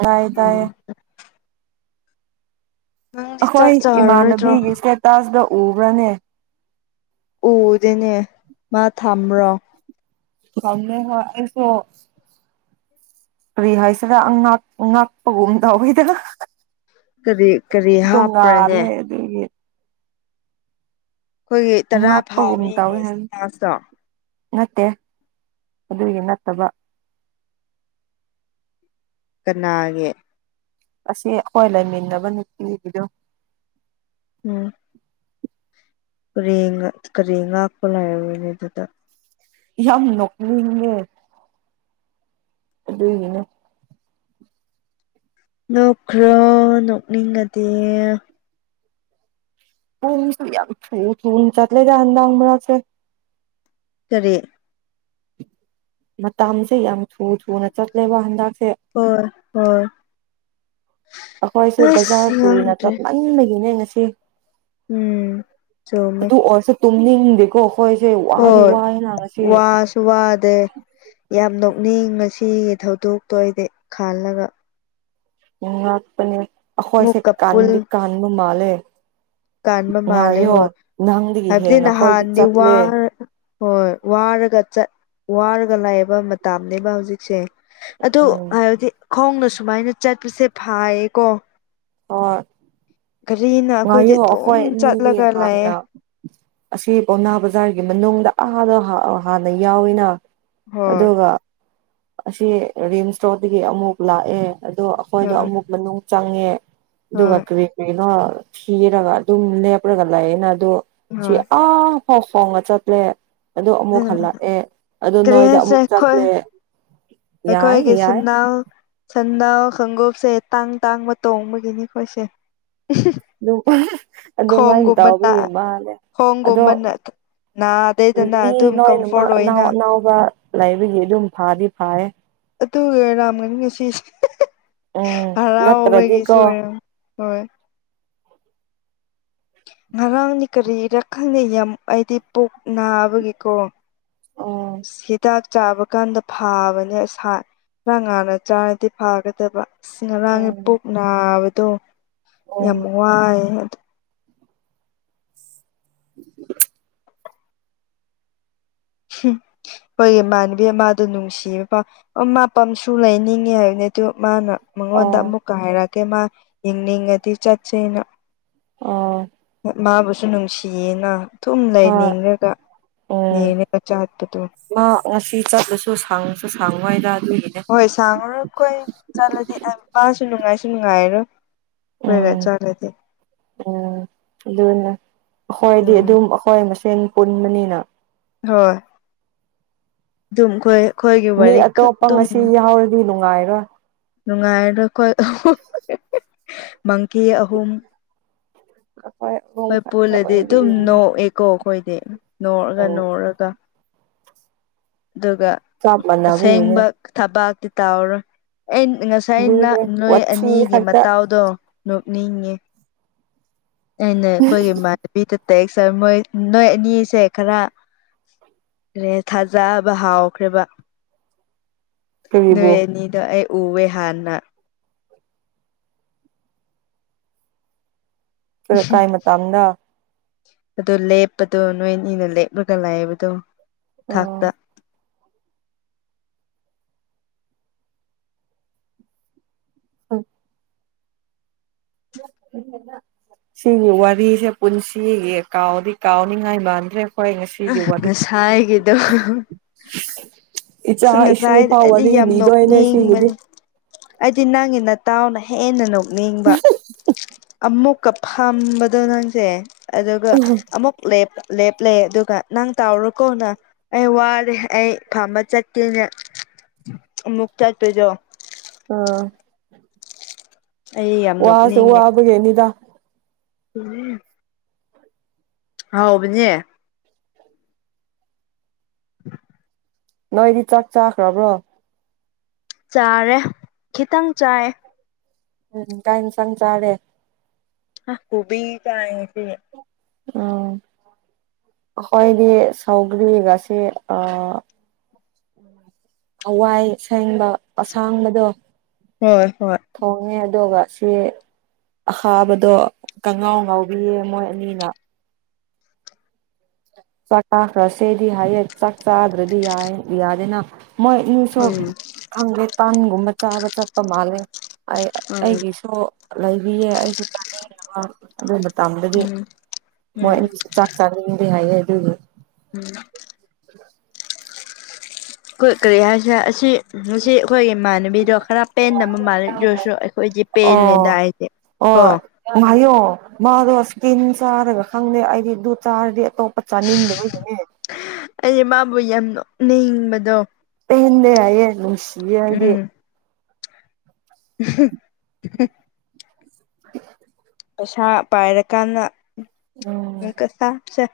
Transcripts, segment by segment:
ꯇꯥꯏ ꯎꯝ ꯇꯥꯌꯦ ꯅꯪꯗꯤ ꯆꯥꯛ ꯑꯩꯈꯣꯏ ꯆꯥꯔꯔꯣꯏꯗ꯭ꯔꯣ ꯏꯃꯥꯟꯅꯕꯤꯒꯤ ꯏꯁꯇꯦꯇꯥꯁꯇ ꯎꯕ꯭ꯔꯅꯦ ꯎꯗꯅꯦ ꯃꯥ ꯊꯝꯕ꯭ꯔꯣ ꯀꯝꯃꯦ ꯍꯁꯨ ꯀ꯭ꯔꯤ ꯍꯥꯏꯁꯤꯔ ꯉꯥꯛꯄꯒꯨꯝ ꯇꯎꯋꯤꯗꯅ ꯀꯔꯤ ꯀꯔꯤ ꯇꯨꯡꯉ ꯍꯥꯞꯄ꯭ꯔꯅꯦ ꯑꯂꯦ ꯑꯗꯨ ꯑꯩꯈꯣꯏꯒꯤ ꯇꯔꯥ ꯉꯥꯛꯄꯒꯨꯝ ꯇꯧꯋꯦ ꯐꯥꯔꯤꯉꯦ ꯍꯥꯏꯕ ꯁꯃꯥꯁꯇꯣ ꯅꯠꯇꯦ ꯑꯗꯨꯒꯤ ꯅꯠꯇꯕ ꯀꯅꯥꯒꯤ ꯑꯁꯤ ꯑꯩꯈꯣꯏ ꯂꯩꯃꯤꯟꯅꯕ ꯅꯨꯄꯤꯒꯤꯗꯣ ꯎꯝ ꯀ ꯀꯔꯤ ꯉꯥꯛꯄ ꯂꯩꯥꯏꯔꯔꯣꯏꯅꯦ ꯑꯗꯨꯗ ꯌꯥꯝ ꯅꯣꯛꯅꯤꯡꯉꯦ ꯑꯗꯨꯒꯤꯅꯦ ꯅꯣꯛꯈ꯭ꯔꯣ ꯅꯣꯛꯅꯤꯡꯉꯗꯤ ꯎ ꯌꯥꯝ ꯎꯆꯠ ꯂꯩ ꯌꯥꯥꯟꯗꯥ ꯑ ꯃꯦ ꯇꯔꯦ ꯃꯇꯝꯁꯦ ꯌꯥꯝ ꯊꯨ ꯊꯨꯅ ꯆꯠꯂꯦꯕ ꯍꯟꯗꯛꯁꯦ ꯍꯣꯏ ꯍꯣꯏ ꯑꯩꯈꯣꯏꯁꯨ ꯕꯖꯥꯔ ꯑꯁ ꯄꯨꯏꯔꯤ ꯅꯠꯇ꯭ꯔ ꯈꯪꯗ꯭ꯔꯦ ꯂꯟꯕꯒꯤꯅꯦ ꯉꯁꯤ ꯎꯝ ꯆꯨꯝꯃꯦ ꯇꯨ ꯑꯣꯔꯁ ꯇꯨꯝꯅꯤ ꯗꯣ ꯑꯩꯈꯣꯏꯁꯦ ꯋꯥꯗꯤ ꯋꯥꯑꯦ ꯂꯥꯡꯉꯁꯤ ꯁꯨ ꯋꯥꯗꯦ ꯌꯥꯝ ꯅꯣꯛꯅꯤꯡ ꯉꯁꯤꯒꯤ ꯊꯧꯗꯣꯛꯇꯣ ꯑꯩꯗꯤ ꯈꯥꯜꯂꯒ ꯉꯥꯛꯄꯅꯦ ꯑꯩꯈꯣꯏꯁꯦ ꯃꯨꯛꯀ ꯄꯨꯜ ꯀꯥꯟꯗꯤ ꯀꯟꯕ ꯃꯥꯜꯂꯦ ꯀꯥꯟꯕ ꯃꯥꯜꯂꯦ ꯉꯥꯏꯌꯣ ꯍꯣꯏ ꯅꯪꯗꯒꯤ ꯍꯥꯏꯕꯗꯤ ꯍꯦꯟꯅ ꯑꯩꯈꯣꯏꯗꯤ ꯅꯍꯥꯟꯗꯤ ꯋꯥ ꯆꯠꯂꯦ ꯍꯣꯏ ꯋꯥꯔꯒ ꯆꯠ ꯋꯥꯔꯒ ꯂꯥꯛꯑꯕ ꯃꯇꯝꯥꯅꯦꯕ ꯍꯧꯖꯤꯛꯁꯦ ꯑꯗꯨ ꯎꯝ ꯍꯥꯏꯕꯗꯤ ꯈꯣꯡꯅ ꯁꯨꯃꯥꯏꯅ ꯆꯠꯄꯁꯦ ꯐꯥꯏꯌꯦꯀꯣ ꯍ [unintelligible] ꯒꯔꯤꯅ ꯉꯌꯨꯐꯣꯏꯅꯤꯗꯤ ꯍꯥꯡꯅ ꯑꯁꯤ ꯄꯥꯎꯅꯥ ꯕꯖꯥꯔꯒꯤ ꯃꯅꯨꯡꯗ ꯑꯥꯗ ꯍꯥꯟꯅ ꯌꯥꯎꯋꯅ ꯍꯣꯏ ꯑꯗꯨꯒ ꯑꯁꯤ ꯔꯤꯝꯁ ꯔꯣꯗꯒꯤ ꯑꯃꯨꯛ ꯂꯥꯛꯑꯦ ꯑꯗꯣ ꯑꯩꯈꯣꯏꯗꯣ ꯍꯣꯏ ꯑꯃꯨꯛ ꯃꯅꯨꯡ ꯆꯪꯉꯦ ꯑꯗꯨꯒ ꯍꯣꯏ ꯀꯔꯤ ꯀꯔꯤꯅꯣ ꯊꯤꯔꯒ ꯑꯗꯨꯝ ꯂꯦꯞꯔꯒ ꯂꯩꯌꯦꯅ ꯑꯗꯣ ꯁꯤ ꯍꯣꯏ ꯑꯥ ꯐꯥꯎ ꯐꯥꯎꯅ ꯆꯠꯂꯦ ꯑꯗꯨ ꯑꯃꯨꯛ ꯎꯝ ꯍꯜꯂꯛꯑꯦ ꯑꯗꯨ ꯀꯔꯤ ꯅꯣꯏꯗ ꯑꯃꯨꯛ ꯆꯠꯂꯦ ꯌꯥꯏ ꯑꯩꯀꯣꯏꯒꯦꯁ ꯌꯥꯏ ꯅ ꯁꯟꯅꯥꯎ ꯈꯣꯡꯎꯞꯁꯦ ꯇꯥꯡ ꯇꯥꯡꯕ ꯇꯣꯡꯕꯒꯤꯅꯤ ꯑꯩꯈꯣꯏꯁꯦ ꯑꯗꯨꯝ ꯑꯗꯨꯃꯥꯏ ꯇꯥꯎꯕ ꯈꯣꯡꯒꯨꯝꯕꯅ ꯌꯦꯡ ꯃꯥꯜꯂꯦ ꯑꯗꯣ ꯈꯣꯡꯒꯨꯝꯕꯅ ꯅꯥꯗꯦꯗꯅ ꯃꯤ ꯑꯗꯨꯝ ꯂꯣꯏꯅꯃꯛ ꯀꯝꯐꯣꯔꯠ ꯑꯅꯥꯎ ꯑꯣꯏꯅ ꯑꯅꯥꯎꯕ ꯂꯩꯕꯒꯤ ꯑꯗꯨꯝ ꯐꯥꯗꯤ ꯐꯔꯦ ꯑꯗꯨꯔꯥꯝꯒꯅꯤ ꯉꯁꯤꯁꯦ ꯎꯝ ꯍꯔꯥꯎꯕꯒꯤꯁꯨ ꯅꯠꯇ꯭ꯔꯗꯤꯀꯣ ꯑꯣꯏꯔꯝ ꯍꯣꯏ ꯉꯔꯥꯡꯅꯤ ꯀꯔꯤꯔ ꯈꯪꯗꯦ ꯌꯥꯝ ꯑꯩꯗꯤ ꯄꯨꯣꯛ ꯅꯥꯕꯒꯦꯀꯣ ꯎꯝ ꯁꯤꯗꯥꯠ ꯆꯥꯕ ꯀꯥꯟꯗ ꯐꯥꯕꯅꯦ ꯑꯁ ꯈꯔ ꯉꯥꯟꯅ ꯆꯥꯔꯗꯤ ꯐꯥꯒꯗꯕ ꯉꯔꯥꯡꯒꯤ ꯎꯝ ꯄꯨꯛ ꯅꯥꯕꯗꯣ ꯌꯥꯝ ꯎꯝ ꯋꯥꯏ [unintelligible] ꯎꯝ [unintelligible] ꯑꯩꯈꯣꯏꯒꯤ ꯏꯃꯥꯟꯅꯕꯤ ꯑꯃꯗꯣ ꯅꯨꯡꯁꯤꯕ ꯄꯥꯎ ꯑꯣ ꯃꯥ ꯄꯝꯁꯨ ꯂꯩꯅꯤꯡꯉꯤ ꯍꯥꯏꯕꯅꯦ ꯑꯗꯨ ꯃꯥꯅ ꯃꯉꯣꯟꯗ ꯑꯣ ꯑꯃꯨꯛꯀ ꯍꯥꯏꯔꯛꯀꯦ ꯃꯥ ꯌꯦꯡꯅꯤꯡꯉꯗꯤ ꯆꯠꯁꯦꯅ ꯑꯣ ꯃꯥꯕꯨꯁꯨ ꯅꯨꯡꯁꯤꯌꯦꯅ ꯗꯨꯝ ꯍꯣꯏ ꯂꯩꯅꯤꯡꯉꯒ ꯎꯝ ꯌꯦꯡꯉꯒ ꯆꯥꯠꯄꯗꯣ ꯃꯥ ꯉꯁꯤ ꯆꯠꯂꯁꯨ ꯁꯪꯉꯁꯨ ꯁꯪꯉꯣꯏꯗ ꯑꯗꯨꯒꯤꯅꯦ ꯈꯣꯏ ꯆꯠꯂꯗꯤ ꯃꯥꯁꯨ ꯅꯨꯡꯉꯥꯏꯁꯨ ꯅꯨꯡꯉꯥꯏꯔꯣꯏ [unintelligible] ꯎꯝ ꯆꯠꯂꯗꯤ [unintelligible] ꯎꯝ ꯑꯗꯨꯅ ꯑꯩꯈꯣꯏꯗꯤ ꯎꯝ ꯑꯗꯨꯝ ꯑꯩꯈꯣꯏ ꯃꯁꯦꯟ ꯄꯨꯟꯕꯅꯤꯅ ꯍꯣꯏ ꯑꯗꯨꯝ ꯑꯩꯈꯣꯏ ꯑꯩꯈꯣꯏꯒꯤ ꯃꯤ ꯋꯥꯔꯤ ꯈꯛ ꯑꯇꯣꯞꯄ ꯑꯗꯨꯝ ꯉꯁꯤ ꯌꯥꯎꯔꯗꯤ ꯅꯨꯡꯉꯥꯏꯔꯣꯏ ꯅꯨꯡꯉꯥꯏꯔꯣꯏ ꯑꯩꯈꯣꯏ ꯃꯪꯀꯤ ꯑꯍꯨꯝ ꯑꯩꯈꯣꯏ ꯑꯍꯨꯝ ꯍꯣꯏ ꯈꯛꯇ ꯄꯨꯜꯂꯗꯤ ꯑꯗꯨꯝ ꯑꯣꯏꯕꯒꯤꯅꯦ ꯅꯣꯛꯑꯦ ꯀꯣ ꯑꯩꯈꯣꯏꯗꯤ ꯅꯣꯛꯑꯒ ꯅꯣꯛꯑꯒ ꯑꯗꯨꯒ ꯆꯞ ꯃꯥꯟꯅꯕꯒꯤꯅꯦ ꯑꯁꯦꯡꯕ ꯊꯕꯛꯇꯤ ꯇꯧꯔꯣꯏ ꯑꯩ ꯉꯁꯤ ꯁꯥꯏꯅ ꯑꯗꯨꯅꯦ ꯅꯣꯏ ꯋꯥꯊꯤ ꯑꯅꯤꯒꯤ ꯈꯛꯇ ꯃꯇꯥꯎꯗꯣ ꯅꯣꯛꯅꯤꯡꯉꯦ ꯑꯩꯅ ꯑꯩꯈꯣꯏꯒꯤ ꯏꯃꯥꯟꯅꯕꯤꯗ ꯇꯦꯛꯁ ꯃꯣꯏ ꯅꯣꯏ ꯑꯅꯤꯁꯦ ꯈꯔ ꯔꯦ ꯊꯥꯖꯕ ꯍꯥꯎꯈ꯭ꯔꯦꯕ [unintelligible] ꯅꯣꯏ ꯀꯔꯤꯕꯨ ꯑꯅꯤꯗꯣ ꯑꯩ ꯎꯋꯦ ꯍꯥꯟꯅ ꯀꯥꯏ ꯃꯇꯝꯗ [unintelligible] ꯑꯗꯨ ꯂꯦꯞꯄꯗꯣ ꯅꯣꯏꯅꯤꯅ ꯂꯦꯞꯂꯒ ꯂꯩꯕꯗꯣ ꯊꯛꯇ ꯎꯝ ꯍ [inaudible] [inaudible] ꯁꯤꯒꯤ ꯋꯥꯔꯤꯁꯦ ꯄꯨꯟꯁꯤꯒꯤ ꯀꯥꯎꯗꯤ ꯀꯥꯎꯅꯤꯉꯥꯏ ꯃꯥꯟꯗ꯭ꯔꯦ ꯑꯩꯈꯣꯏ ꯉꯁꯤꯒꯤ ꯋꯥꯔꯤ ꯉꯁꯥꯏꯒꯤꯗꯣ ꯏꯆꯥ ꯑꯁ ꯉꯁꯥꯏ ꯏꯁꯨꯐꯥꯎ ꯑꯩꯗꯤ ꯋꯥꯔꯤ ꯌꯥꯝ ꯂꯤꯗꯣꯏꯅꯦ ꯁꯤꯒꯤꯗꯤ ꯅꯣꯛꯅꯤꯡꯕꯅꯦ ꯑꯩꯗꯤ ꯅꯪꯒꯤ ꯅꯇꯥꯎꯅ ꯍꯦꯟꯅ ꯅꯣꯛꯅꯤꯡꯕ ꯑꯃꯨꯛ ꯀꯐꯝꯕꯗꯣ ꯅꯪꯁꯦ ꯑꯗꯨꯒ ꯑꯃꯨꯛ [unintelligible] ꯂꯦꯞꯂꯦ ꯑꯗꯨꯒ ꯅꯪ ꯇꯥꯎꯔꯣꯀꯣꯅ ꯑꯩ ꯋꯥꯔꯦ ꯑꯩ ꯐꯝꯕ ꯆꯠꯀꯦ ꯑꯃꯨꯛ ꯆꯠꯄꯗꯣ [unintelligible] ꯑꯥ ꯑꯩ ꯌꯥꯝ ꯋꯥꯁꯨ ꯅꯣꯛꯅꯤꯡꯉꯦ ꯋꯥꯕꯒꯤꯅꯤꯗ [inaudible] ꯍꯥꯎꯕꯅꯦ [inaudible] ꯅꯣꯏꯗꯤ ꯆꯥꯛ ꯆꯥꯈ꯭ꯔꯕ꯭ꯔꯣ ꯆꯥꯔꯦ ꯈꯤꯇꯪ ꯆꯥꯏ ꯎꯝ ꯀꯩ ꯏꯟꯁꯥꯡ ꯆꯥꯔꯦ ꯑ ꯀꯣꯕꯤ ꯆꯥꯏ ꯉꯁꯤ [unintelligible] ꯑꯥ ꯈꯣꯏꯗꯤ ꯁꯧꯒ꯭ꯔꯤꯒ ꯁꯤ ꯑꯥ ꯍꯋꯥꯏ ꯁꯦꯡꯕ ꯑꯁꯥꯡꯕꯗꯣ ꯍꯣꯏ ꯍꯣꯏ ꯊꯣꯡꯉꯦ ꯑꯗꯨꯒ ꯁꯤ ꯑꯍꯥꯕꯗꯣ ꯀꯉꯥꯎ ꯉꯥꯎꯕꯤꯌꯦ ꯃꯣꯏ ꯑꯅꯤꯅ ꯆꯥꯛ ꯆꯥꯛꯈ꯭ꯔꯁꯦꯗꯤ ꯍꯥꯏꯌꯦ ꯆꯥꯛ ꯆꯥꯗ꯭ꯔꯗꯤ ꯌꯥꯗꯦꯅ ꯃꯣꯏ ꯑꯅꯤꯁꯨ ꯎꯝ ꯈꯪꯗꯦ ꯄꯥꯟꯒꯨꯝꯕ ꯆꯥꯕ ꯆꯠꯄ ꯃꯥꯜꯂꯦ ꯑꯩ ꯎꯝ ꯑꯩꯒꯤꯁꯨ ꯂꯩꯔꯤꯌꯦ ꯑꯩꯁꯨ ꯆꯥꯅꯤꯡꯗꯕ ꯑꯗꯨꯝꯒꯤ ꯇꯝꯗꯗꯤ ꯎꯝ ꯃꯣꯏ ꯎꯝ ꯑꯅꯤꯁꯨ ꯆꯥꯛ ꯆꯥꯅꯤꯡꯗꯦ ꯍꯥꯏꯌꯦ ꯑꯗꯨꯒꯤ ꯎꯝ [unintelligible] ꯑꯩꯈꯣꯏ ꯀꯔꯤ ꯍꯥꯏꯁꯦꯔꯥ ꯑꯁꯤ ꯉꯥꯁꯤ ꯑꯩꯈꯣꯏꯒꯤ ꯏꯃꯥꯟꯅꯕꯤꯗꯣ ꯈꯔꯥ ꯄꯦꯟꯗꯕ ꯃꯥꯜꯂꯦ ꯑꯗꯨ ꯑꯣꯏꯁꯨ ꯑꯩꯈꯣꯏꯗꯤ ꯄꯦꯜꯂꯦꯗ ꯍꯥꯏꯗꯤ ꯑꯣ ꯑꯣꯍꯥꯏꯌꯣ ꯃꯥꯗꯣ ꯏꯁꯀꯤꯟ ꯆꯥꯔꯒ ꯈꯪꯗꯦ ꯑꯩꯗꯤ ꯑꯗꯨ ꯆꯥꯔꯗꯤ ꯑꯇꯣꯞꯄ ꯆꯥꯅꯤꯡꯗꯕꯒꯤꯅꯤ ꯅꯦ ꯫ ꯑꯩ ꯃꯥꯕꯨ ꯌꯥꯝ ꯅꯣꯛꯅꯤꯟꯕꯗꯣ ꯑꯩꯅꯥ ꯌꯥꯏꯌꯦ ꯅꯨꯡꯁꯤꯌꯦ ꯍꯥꯏꯗꯤ ꯎ [unintelligible] [unintelligible] ꯄꯩꯁꯥ ꯄꯥꯏꯔꯥ ꯀꯥꯟꯗꯥ ꯎꯝ ꯑꯃꯨꯛꯀꯥ ꯁꯥꯁꯦ꯫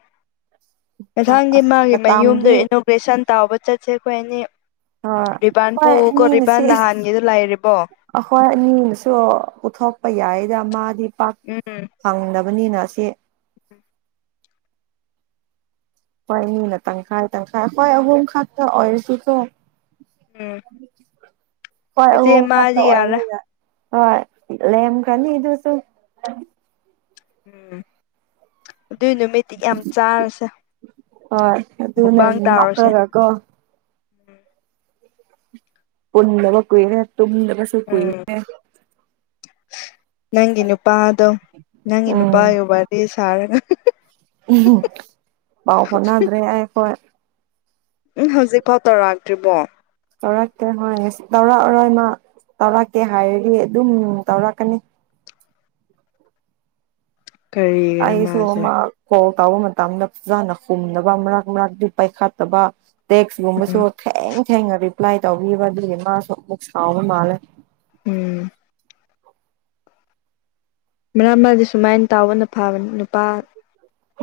ꯆꯥꯛ ꯃꯊꯪꯗꯤ ꯑꯁ ꯃꯥꯒꯤ ꯃꯌꯨꯝꯗꯣ ꯃꯇꯥꯝꯗꯤ ꯏꯅꯣꯒ꯭ꯔꯦꯁꯟ ꯇꯥꯎꯕ ꯆꯠꯁꯦ ꯑꯩꯈꯣꯏ ꯑꯅꯤ꯫ ꯍꯣꯏ ꯔꯤꯕꯥꯥꯟ ꯍꯣꯏ ꯄꯨꯀꯣ ꯑꯅꯤꯅꯁꯤ ꯔꯤꯕꯥꯥꯟ ꯅꯍꯥꯟꯒꯤꯗ ꯂꯩꯔꯤꯕꯣ ꯑꯩꯈꯣꯏ ꯑꯅꯤꯅꯥꯁꯨ ꯄꯨꯊꯣꯛꯄ ꯌꯥꯏꯗ ꯃꯥꯗꯤ ꯄꯥꯛ ꯐꯪꯗꯕ ꯕꯅꯤꯅꯥ ꯑꯁꯤ ꯎꯝ ꯑꯩꯈꯣꯏ ꯑꯅꯤ ꯅꯥ ꯇꯪꯈꯥꯏ ꯇꯪꯈꯥꯏ ꯍꯣꯏ ꯑꯍꯨꯝ ꯈꯛꯇ ꯑꯣꯏꯔꯁꯤꯀꯣ ꯎꯝ꯫ ꯍꯣꯏ ꯑꯩꯈꯣꯢ ꯆꯦꯆꯦ ꯑꯍꯨꯝ ꯈꯛꯇ ꯑꯃꯗꯤ ꯌꯥꯔꯦ ꯑꯣꯏꯕꯅꯤꯅ ꯍꯣꯏ ꯂꯦꯝꯀ꯭ꯔꯥꯅꯤ ꯑꯗꯨꯁꯨ꯫ ꯎꯝ ꯑꯗꯨꯏ ꯅꯨꯃꯤ ꯃꯤꯠ ꯌꯥꯝ ꯆꯥꯔꯁꯦ ꯃꯨꯛꯕꯥꯥꯡ ꯇꯥꯎꯔꯁꯦ ꯀꯣ ꯄꯨꯟꯗꯕ ꯀꯨꯏꯔꯦ ꯇꯨꯝꯗꯕꯁꯨ ꯀꯨꯏꯔꯦ ꯎꯝ ꯅꯪꯒꯤ ꯅꯨꯄꯥꯗꯣ ꯅꯪꯒꯤ ꯅꯨꯄꯥꯒꯤ ꯋꯥꯔꯤ ꯁꯥꯔꯒ ꯄꯎ ꯄꯧ ꯐꯥꯎꯟꯗ꯭ꯔꯦ ꯑꯩ ꯑꯩꯈꯣꯏ꯫ ꯎꯝ ꯍꯧꯖꯤꯛꯐꯥꯎ ꯇꯧꯔꯛꯇ꯭ꯔꯤꯕꯣ ꯇꯧꯔꯛꯇꯦ ꯍꯣꯏ ꯉꯁꯤ ꯇꯧꯔꯛ ꯑꯔꯣꯏ ꯃꯥ ꯇꯧꯔꯛꯀꯦ ꯍꯥꯏꯔꯗꯤ ꯑꯗꯨꯝ ꯇꯧꯔꯛꯀꯅꯤ ꯀꯔꯤꯒꯤꯔ ꯑꯩꯁꯨ ꯑꯃꯥ ꯃꯥꯁꯦ ꯀꯣꯜ ꯇꯥꯎꯕ ꯃꯇꯝꯗ ꯐꯖꯅ ꯍꯨꯝꯗꯅꯕ ꯃꯔꯛ ꯃꯔꯛꯇꯤ ꯄꯥꯏꯈꯠꯇꯕ ꯇꯦꯛꯁꯠ ꯒꯨꯝꯕꯁꯨ ꯎꯝ ꯊꯦꯡ ꯊꯦꯡꯅ ꯔꯤꯄ꯭ꯂꯥꯏ ꯇꯧꯕꯤꯕ ꯑꯗꯨꯒꯤ ꯃꯥꯁꯨ ꯑꯃꯨꯛ ꯁꯥꯎꯕ ꯃꯥꯜꯂꯦ ꯎꯝ ꯃꯔꯛ ꯃꯥꯗꯤ ꯁꯨꯃꯥꯏꯅ ꯇꯥꯎꯕꯅ ꯐꯕꯅꯤ ꯅꯨꯄꯥ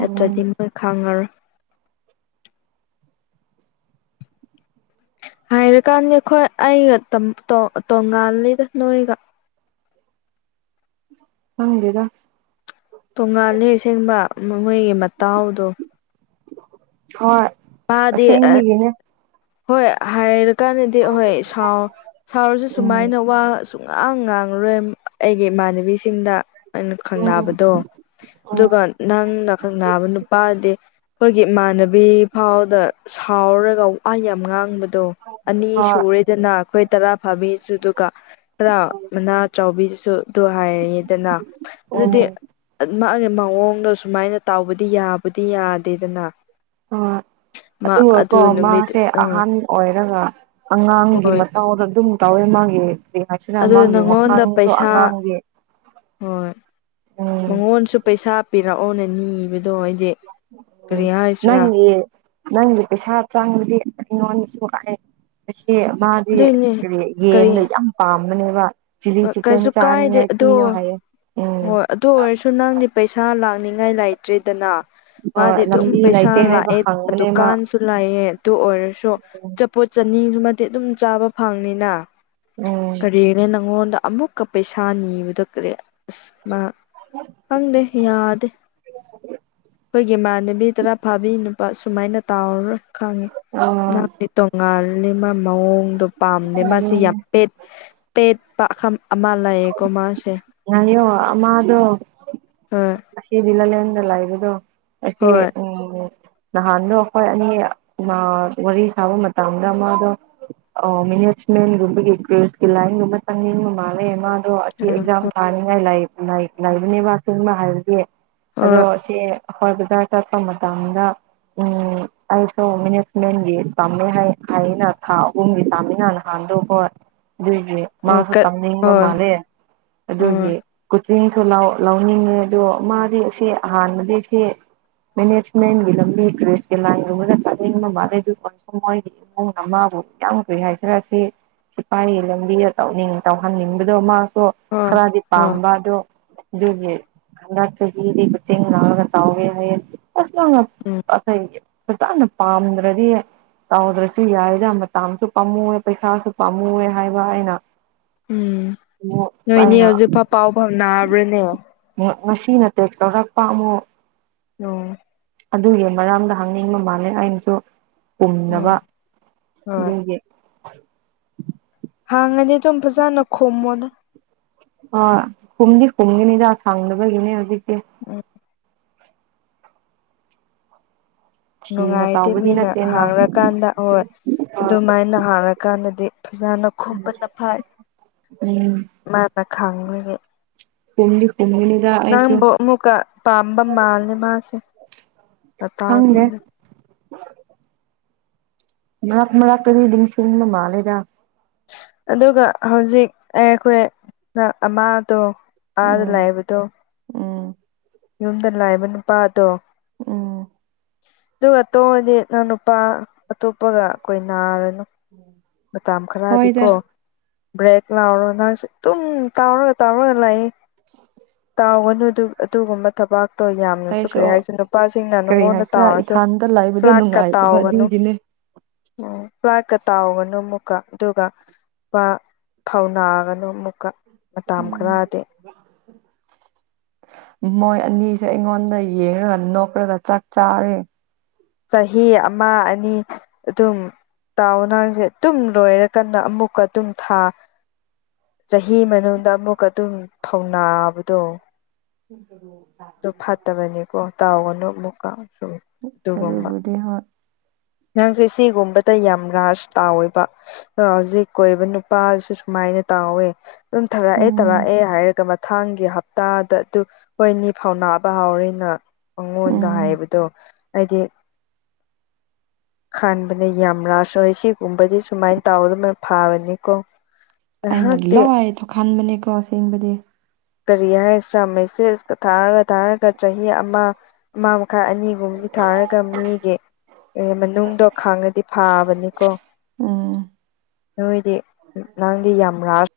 ꯎꯝ ꯃꯣꯏ ꯈꯪꯉꯔꯣꯏ ꯍꯥꯏꯔꯀꯥꯟꯗꯤ ꯑꯩꯈꯣꯏ ꯑꯩꯒ ꯇꯥꯝ ꯇꯣꯟꯉꯜꯂꯤꯗ ꯅꯣꯏꯒꯥ ꯈꯪꯗꯦ ꯗꯥ꯫ ꯇꯣꯡꯉꯥꯂꯦ ꯑꯁꯦꯡꯕ ꯃꯣꯏꯒꯤ ꯃꯇꯥꯎꯗꯣ ꯍꯣꯏ ꯃꯥꯗꯤ ꯑꯁꯦꯡꯕꯒꯤꯅꯦ ꯍꯣꯏ ꯍꯥꯏꯔꯀꯥꯟꯗꯗꯤ ꯍꯣꯏ ꯁꯥꯎ ꯁꯥꯎꯔꯁꯨ ꯎꯝ ꯁꯨꯃꯥꯏꯅ ꯋꯥ ꯁꯨꯉꯥꯡ ꯉꯥꯡꯉꯔꯣꯏ ꯑꯩꯒꯤ ꯏꯃꯥꯟꯅꯕꯤꯁꯤꯡꯗꯥ꯫ ꯑꯩꯅ ꯈꯪ ꯎꯝ ꯅꯥꯕꯗꯣ ꯎꯝ ꯑꯗꯨꯒ ꯅꯪꯅꯥ ꯈꯛꯅꯥꯕ ꯅꯨꯄꯥꯗꯤ ꯑꯩꯈꯣꯏꯒꯤ ꯏꯃꯥꯟꯅꯕꯤ ꯈꯥꯎꯗ ꯁꯥꯎꯔꯒ ꯋꯥ ꯌꯥꯝ ꯉꯥꯡꯕꯗꯣ ꯑꯅꯤ ꯍꯣꯏ ꯁꯨꯔꯦ ꯗꯅ ꯑꯩꯈꯣꯏ ꯇꯔꯥ ꯐꯥꯕꯤꯁꯨ ꯑꯗꯨꯒꯥ ꯈꯔ ꯃꯅꯥ ꯆꯥꯎꯕꯤꯗꯨꯁꯨ ꯑꯗꯨ ꯍꯥꯏꯔꯦꯗꯅ ꯎꯝ ꯑꯗꯨꯗꯤ ꯃꯥꯒꯤ ꯃꯑꯣꯡꯗꯣ ꯁꯨꯃꯥꯏꯅ ꯇꯥꯎꯕꯗꯤ ꯌꯥꯕꯨꯗꯤ ꯌꯥꯗꯦꯗꯅ ꯍꯣꯢ ꯃꯥ ꯑꯗꯨꯒꯀꯣ ꯑꯗꯨ ꯅꯨꯃꯤꯠ ꯃꯥꯁꯦ ꯎꯝ ꯑꯍꯟ ꯑꯣꯏꯔꯒ ꯑꯉꯥꯡꯒꯤ ꯍꯣꯏ ꯃꯇꯥꯎꯗ ꯑꯗꯨꯝ ꯇꯧꯋꯦ ꯃꯥꯒꯤ ꯀꯔꯤ ꯍꯥꯏꯁꯤꯔꯥ ꯑꯗꯨ ꯃꯥꯒꯤ ꯅꯪꯉꯣꯟꯗ ꯋꯥꯈꯜꯁꯨ ꯄꯩꯁꯥ ꯑꯉꯥꯡꯒꯤ ꯍꯣꯏ ꯎꯝ ꯃꯉꯣꯟꯁꯨ ꯄꯩꯁꯥ ꯄꯤꯔꯛꯑꯣꯅ ꯅꯤꯕꯗꯣ ꯍꯥꯏꯗꯤ ꯎꯝ ꯅꯪꯒꯤ ꯅꯪꯒꯤ ꯄꯩꯁꯥ ꯆꯥꯡꯕꯗꯤ ꯑꯩꯉꯣꯟꯗꯁꯨ ꯀꯛꯑꯦ ꯑꯁꯤ ꯃꯥꯗꯤ ꯑꯗꯨꯏꯅꯦ ꯀꯔꯤ ꯌꯦꯟꯗꯣ ꯀꯔꯤ ꯌꯥꯝ ꯄꯥꯝꯕꯅꯦꯕꯥ ꯆꯤꯂꯤ ꯆꯤꯛꯟ ꯀꯩꯁꯨ ꯀꯥꯏꯗꯦ ꯆꯥꯅꯤꯉꯥꯏ ꯑꯗꯣ ꯍꯥꯏꯌꯣ ꯍꯥꯏꯌꯦ ꯎꯝ ꯍꯣꯏ ꯑꯗꯨ ꯑꯣꯏꯔꯁꯨ ꯅꯪꯗꯤ ꯄꯩꯁꯥ ꯂꯥꯛꯅꯤꯡꯉꯥꯏ ꯂꯩꯇ꯭ꯔꯦꯗꯅ ꯍꯣꯏ ꯃꯥꯗꯤ ꯑꯗꯨꯝ ꯂꯝꯕꯤ ꯄꯩꯁꯥ ꯂꯩꯇꯦ ꯍꯥꯏꯕ ꯂꯥꯛꯑꯦ ꯈꯪꯕꯅꯦ ꯃꯥ ꯗꯨꯀꯥꯟ ꯁꯨ ꯂꯥꯏꯌꯦ ꯑꯗꯨ ꯑꯣꯏꯔꯁꯨ ꯆꯄꯣꯠ ꯆꯅꯤꯃꯗꯤ ꯑꯗꯨꯝ ꯆꯥꯕ ꯐꯪꯅꯤꯅ ꯎꯝ ꯀꯔꯤꯅꯦ ꯅꯪꯉꯣꯟꯗ ꯑꯃꯨꯛꯀ ꯄꯩꯁꯥ ꯅꯤꯕꯗ ꯀꯔꯦ ꯑꯁ ꯃꯥ ꯈꯪꯗꯦ ꯌꯥꯗꯦ ꯑꯩꯈꯣꯏꯒꯤ ꯏꯃꯥꯟꯅꯕꯤ ꯇꯔꯥ ꯐꯥꯕꯤ ꯅꯨꯄꯥ ꯁꯨꯃꯥꯏꯅ ꯇꯥꯎꯔꯔꯣꯏ ꯈꯪꯉꯦ ꯑꯣ ꯇꯣꯉꯥꯜꯂꯤ ꯃꯥ ꯃꯑꯣꯡꯗꯣ ꯄꯥꯝꯗꯦ ꯃꯥꯁꯤ ꯌꯥꯝ ꯄꯦꯠ ꯄꯦꯠꯄ ꯑꯥꯀꯝ ꯇꯧ ꯑꯃ ꯂꯩꯌꯦꯀꯣ ꯃꯥꯁꯦ ꯉꯥꯏꯌꯣ ꯍꯣꯏ ꯑꯁꯤ ꯂꯥꯂꯦꯟꯗ ꯂꯩꯕꯗꯣ ꯑꯁꯤ ꯍꯣꯏ ꯎꯝ ꯅꯍꯥꯟꯗꯣ ꯑꯩꯈꯣꯏ ꯑꯅꯤ ꯋꯥꯔꯤ ꯁꯥꯕ ꯃꯇꯝꯗ ꯃꯥꯗꯣ ꯑꯣ ꯃꯅꯦꯁꯃꯦꯟꯒꯨꯝꯕꯒꯤ ꯀꯔꯦꯁꯀꯤ ꯂꯥꯏꯟꯒꯨꯝꯕ ꯆꯪꯅꯤꯡꯕ ꯃꯥꯜꯂꯦ ꯃꯥꯗꯣ ꯑꯗꯣ ꯑꯁꯤ ꯑꯦꯛꯖꯥꯝ ꯊꯥꯅꯤꯡꯉꯥꯏ ꯂꯩ ꯂꯩꯕꯅꯦꯕ ꯃꯥꯁꯦ ꯃꯥ ꯍꯥꯏꯕꯗꯤ ꯍꯣꯏ ꯆꯦ ꯍꯣꯏ ꯚꯖꯥꯔ ꯆꯠꯄ ꯃꯇꯝꯗ ꯎꯝ ꯑꯩꯁꯨ ꯃꯦꯅꯦꯖꯃꯦꯟꯒꯤ ꯄꯥꯝꯃꯦ ꯍꯥꯏꯌꯦꯅ ꯊꯥ ꯑꯍꯨꯝꯒꯤ ꯄꯥꯝꯃꯤꯅꯅ ꯀꯥꯟꯗꯨ ꯍꯣꯏ ꯑꯗꯨꯒꯤ ꯑꯣ ꯃꯥꯁꯨ ꯀ ꯇꯝꯅꯤꯡꯕ ꯍꯣꯏ ꯃꯥꯜꯂꯦ ꯍꯣꯏ ꯑꯗꯨꯒꯤ ꯀꯨꯆꯤꯡꯁꯨ ꯂꯧꯅꯤꯡꯉꯦ ꯑꯗꯣ ꯃꯥꯗꯤ ꯁꯤ ꯑꯍꯥꯟꯕꯗꯤ ꯁꯤ ꯃꯦꯅꯦꯖꯃꯦꯟꯒꯤ ꯂꯝꯕꯤ ꯀꯔꯦꯁꯀꯤ ꯂꯥꯏꯟꯒꯨꯝꯕꯗ ꯆꯠꯅꯤꯡꯕ ꯃꯥꯜꯂꯦ ꯑꯗꯨ ꯑꯣꯏꯁꯨ ꯃꯣꯏꯒꯤ ꯏꯃꯨꯡ ꯑꯃꯕꯨ ꯀꯌꯥꯝ ꯀꯔꯤ ꯍꯥꯏꯖꯁꯤꯔ ꯑꯁꯤ ꯁꯤꯐꯥꯏꯒꯤ ꯂꯝꯕꯤꯗ ꯇꯧꯅꯤꯡ ꯇꯧꯍꯟꯅꯤꯡꯕꯗꯣ ꯃꯥꯁꯨ ꯍꯣꯏ ꯈꯔꯗꯤ ꯍꯣꯏ ꯄꯥꯝꯕ ꯑꯗꯣ ꯑꯗꯨꯒꯤ ꯍꯟꯗꯛ ꯆꯍꯤꯗꯤ ꯀꯣꯆꯤꯡ ꯌꯥꯎꯔꯒ ꯇꯧꯒꯦ ꯍꯥꯏꯌꯦ ꯎꯝ [unintelligible] ꯐꯖꯥꯅ ꯄꯥꯝꯗ꯭ꯔꯗꯤ ꯇꯧꯗ꯭ꯔꯁꯨ ꯌꯥꯏꯗ ꯃꯇꯝꯁꯨ ꯄꯥꯝꯃꯨ ꯄꯩꯁꯥꯁꯨ ꯄꯥꯝꯃꯨꯌꯦ ꯍꯥꯏꯕ ꯑꯩꯅ ꯎꯝ ꯑꯃꯨꯛ ꯅꯣꯏꯅꯦ ꯑꯩꯅ ꯍꯧꯖꯤꯛꯐꯥꯎ ꯄꯥꯎ ꯐꯥꯎꯅꯕ꯭ꯔꯅꯦ ꯉꯁꯤ ꯅ ꯇꯦꯛ ꯇꯧꯔꯛꯄ ꯑꯃꯨꯛ ꯑꯣ ꯑꯗꯨꯒꯤ ꯃꯔꯝꯗ ꯍꯪꯅꯤꯡꯕ ꯃꯥꯜꯂꯦ ꯑꯩꯅꯁꯨ ꯄꯨꯝꯅꯕ ꯎꯝ ꯍꯣꯏ ꯑꯗꯨꯒꯤ ꯍꯥꯡꯉꯅꯤ ꯑꯗꯨꯝ ꯐꯖꯅ ꯈꯨꯝꯃꯣꯗ ꯍꯣꯏ ꯈꯨꯝꯗꯤ ꯈꯨꯝꯒꯤꯅꯤꯗ ꯁꯥꯡꯗꯅꯕꯒꯤꯅꯤ ꯍꯧꯖꯤꯛꯇꯤ ꯎꯝ ꯊꯤꯅ ꯅꯨꯡꯉꯥꯏꯇꯦ ꯇꯥꯎꯕꯗꯤ ꯃꯤꯅ ꯅꯠꯇꯦꯅ ꯍꯣꯏ ꯍꯥꯡꯔꯛ ꯀꯥꯟꯗ ꯍꯣꯏ ꯑꯗꯨꯃꯥꯏꯅ ꯍꯥꯏꯔꯀꯥꯟꯗꯗꯤ ꯐꯖꯥꯅ ꯈꯨꯝꯕꯅ ꯐꯩ ꯎꯝ ꯃꯥꯅ ꯈꯪꯉꯗꯤ ꯈꯨꯝꯗꯤ ꯈꯨꯝꯒꯅꯤ ꯅꯪꯕꯨ ꯑꯃꯨꯛꯀ ꯄꯥꯝꯕ ꯃꯥꯜꯅꯦ ꯃꯥꯁꯦ ꯈꯪꯗꯦ ꯃꯇꯧꯁꯤꯡꯁꯦ ꯃꯔꯛ- ꯃꯔꯛꯇꯗꯤ ꯅꯤꯡꯁꯤꯡꯕ ꯃꯥꯜꯂꯤꯗ ꯑꯗꯨꯒ ꯍꯧꯖꯤꯛ ꯑꯩ ꯑꯩꯈꯣꯏ ꯑꯃꯥꯗꯣ ꯑꯥꯗ ꯎꯝ ꯂꯩꯕ ꯇꯣ ꯎꯝ ꯌꯨꯝꯗ ꯂꯩꯕ ꯅꯨꯄꯥꯗꯣ ꯎꯝ ꯑꯗꯨꯒ ꯇꯣꯡꯑꯗꯤ ꯅꯪ ꯅꯨꯄꯥ ꯑꯇꯣꯞꯄꯒ ꯀꯣꯏꯅꯥꯔꯅꯨ [unintelligible] ꯃꯇꯝ ꯍꯣꯏꯗ ꯈꯔꯗꯤꯀꯣ ꯕ꯭ꯔꯦꯛ ꯂꯥꯎꯔꯣ ꯅꯪꯁꯨ ꯑꯗꯨꯨꯝ ꯇꯥꯎꯔꯒ-ꯇꯥꯎꯔꯒ ꯂꯩꯌꯦ ꯌꯥꯥꯎꯒꯅꯨ ꯑꯗꯨ ꯑꯗꯨꯒꯨꯝꯕ ꯊꯕꯛ ꯌꯥꯝꯅꯁꯨ ꯑꯩꯁꯨ ꯀꯔꯤ ꯍꯥꯏꯁꯅꯨ ꯅꯨꯄꯥꯁꯤꯡꯅ ꯀꯔꯤ ꯅꯉꯣꯟꯗ ꯍꯥꯏꯁꯤꯔꯥ ꯇꯥꯎꯔꯁꯨ ꯏꯊꯥꯟꯇ ꯂꯩꯕꯗꯣ ꯐ꯭ꯂꯥꯠꯀ ꯅꯨꯡꯉꯥꯏꯇꯕ ꯇꯥꯎꯒꯅꯨ ꯑꯗꯨꯒꯤꯅꯦ ꯎꯝ ꯐ꯭ꯂꯥꯏ ꯀ ꯇꯥꯎꯕꯅꯤ ꯑꯃꯨꯛꯀ ꯑꯗꯨꯒ ꯅꯨꯄꯥ ꯊꯧꯅꯥꯒꯅꯨ ꯑꯃꯨꯛꯀ ꯃꯥꯇꯝ ꯎꯝ ꯈꯔꯗꯤ [unintelligible] ꯃꯣꯏ ꯑꯅꯤꯁꯦ ꯑꯩꯉꯣꯟꯗ ꯌꯦꯡꯉꯒ ꯅꯣꯛꯈ꯭ꯔꯒ ꯆꯥꯛ ꯆꯥꯔꯦ ꯆꯍꯤ ꯑꯃ ꯑꯅꯤ ꯑꯗꯨꯝ ꯇꯥꯎꯋꯣ ꯅꯪꯁꯦ ꯑꯗꯨꯨꯝ ꯂꯣꯏꯔꯀꯥꯟꯗ ꯑꯃꯨꯛꯀ ꯑꯗꯨꯝ ꯊꯥ ꯆꯍꯤ ꯃꯅꯨꯡꯗ ꯑꯃꯨꯛꯀ ꯑꯗꯨꯝ ꯊꯧꯅꯥꯕꯗꯣ ꯑꯗꯨ [inaudible] ꯐꯠꯇꯕꯅꯤꯀꯣ ꯇꯥꯎꯒꯅꯨ ꯑꯃꯨꯛꯀ ꯁꯨꯝ ꯎꯝ ꯑꯗꯨꯒꯨꯝꯕ ꯅꯪꯁꯦ ꯁꯤꯒꯨꯝꯕꯗ ꯌꯥꯝ ꯔꯥꯁ ꯇꯥꯎꯋꯦꯕ ꯍꯧꯖꯤꯛ ꯀꯣꯏꯕ ꯅꯨꯄꯥꯁꯨ ꯁꯨꯃꯥꯏꯅ ꯇꯥꯎꯋꯦ꯫ ꯑꯗꯨꯝ ꯊꯥꯔꯛꯑꯦ ꯎꯝ ꯊꯥꯔꯛꯑꯦ ꯍꯥꯏꯔꯒ ꯃꯊꯪꯒꯤ ꯍꯥꯞ ꯇꯥꯗ ꯑꯗꯨ ꯃꯣꯏꯅꯤ ꯐꯥꯎꯅꯥꯕ ꯍꯥꯎꯔꯦꯅ ꯃꯉꯣꯟꯗ ꯎꯝ ꯍꯥꯏꯕꯗꯣ ꯑꯩꯗꯤ ꯈꯟꯕꯅꯦ ꯌꯥꯝ ꯔꯥꯁ ꯑꯣꯏ ꯁꯤꯒꯨꯝꯕꯗꯤ ꯁꯨꯃꯥꯏꯅ ꯇꯥꯎꯔꯒ ꯐꯥꯕꯅꯤꯀꯣ꯫ ꯑꯩꯅ ꯅꯍꯥꯛꯇꯤ ꯂꯣꯏ ꯊꯣꯛꯍꯟꯕꯅꯦꯀꯣ ꯑꯁꯦꯡꯕꯗꯤ ꯀꯔꯤ ꯍꯥꯏꯁꯤꯔꯥ ꯃꯦꯁꯦꯖꯇ ꯊꯥꯔꯒ ꯊꯥꯔꯒ ꯆꯍꯤ ꯑꯃ ꯃꯥꯥ ꯃꯈꯥꯏ ꯑꯅꯤꯒꯨꯝꯒꯤ ꯊꯥꯔꯒ ꯃꯤꯒꯤ ꯀꯔꯤ ꯃꯅꯨꯡꯗꯣ ꯈꯥꯡꯉꯗꯤ ꯐꯥꯕꯅꯤꯀꯣ ꯎꯝ ꯅꯣꯏꯗꯤ ꯅꯪꯗꯤ ꯌꯥꯝ ꯔꯥꯁ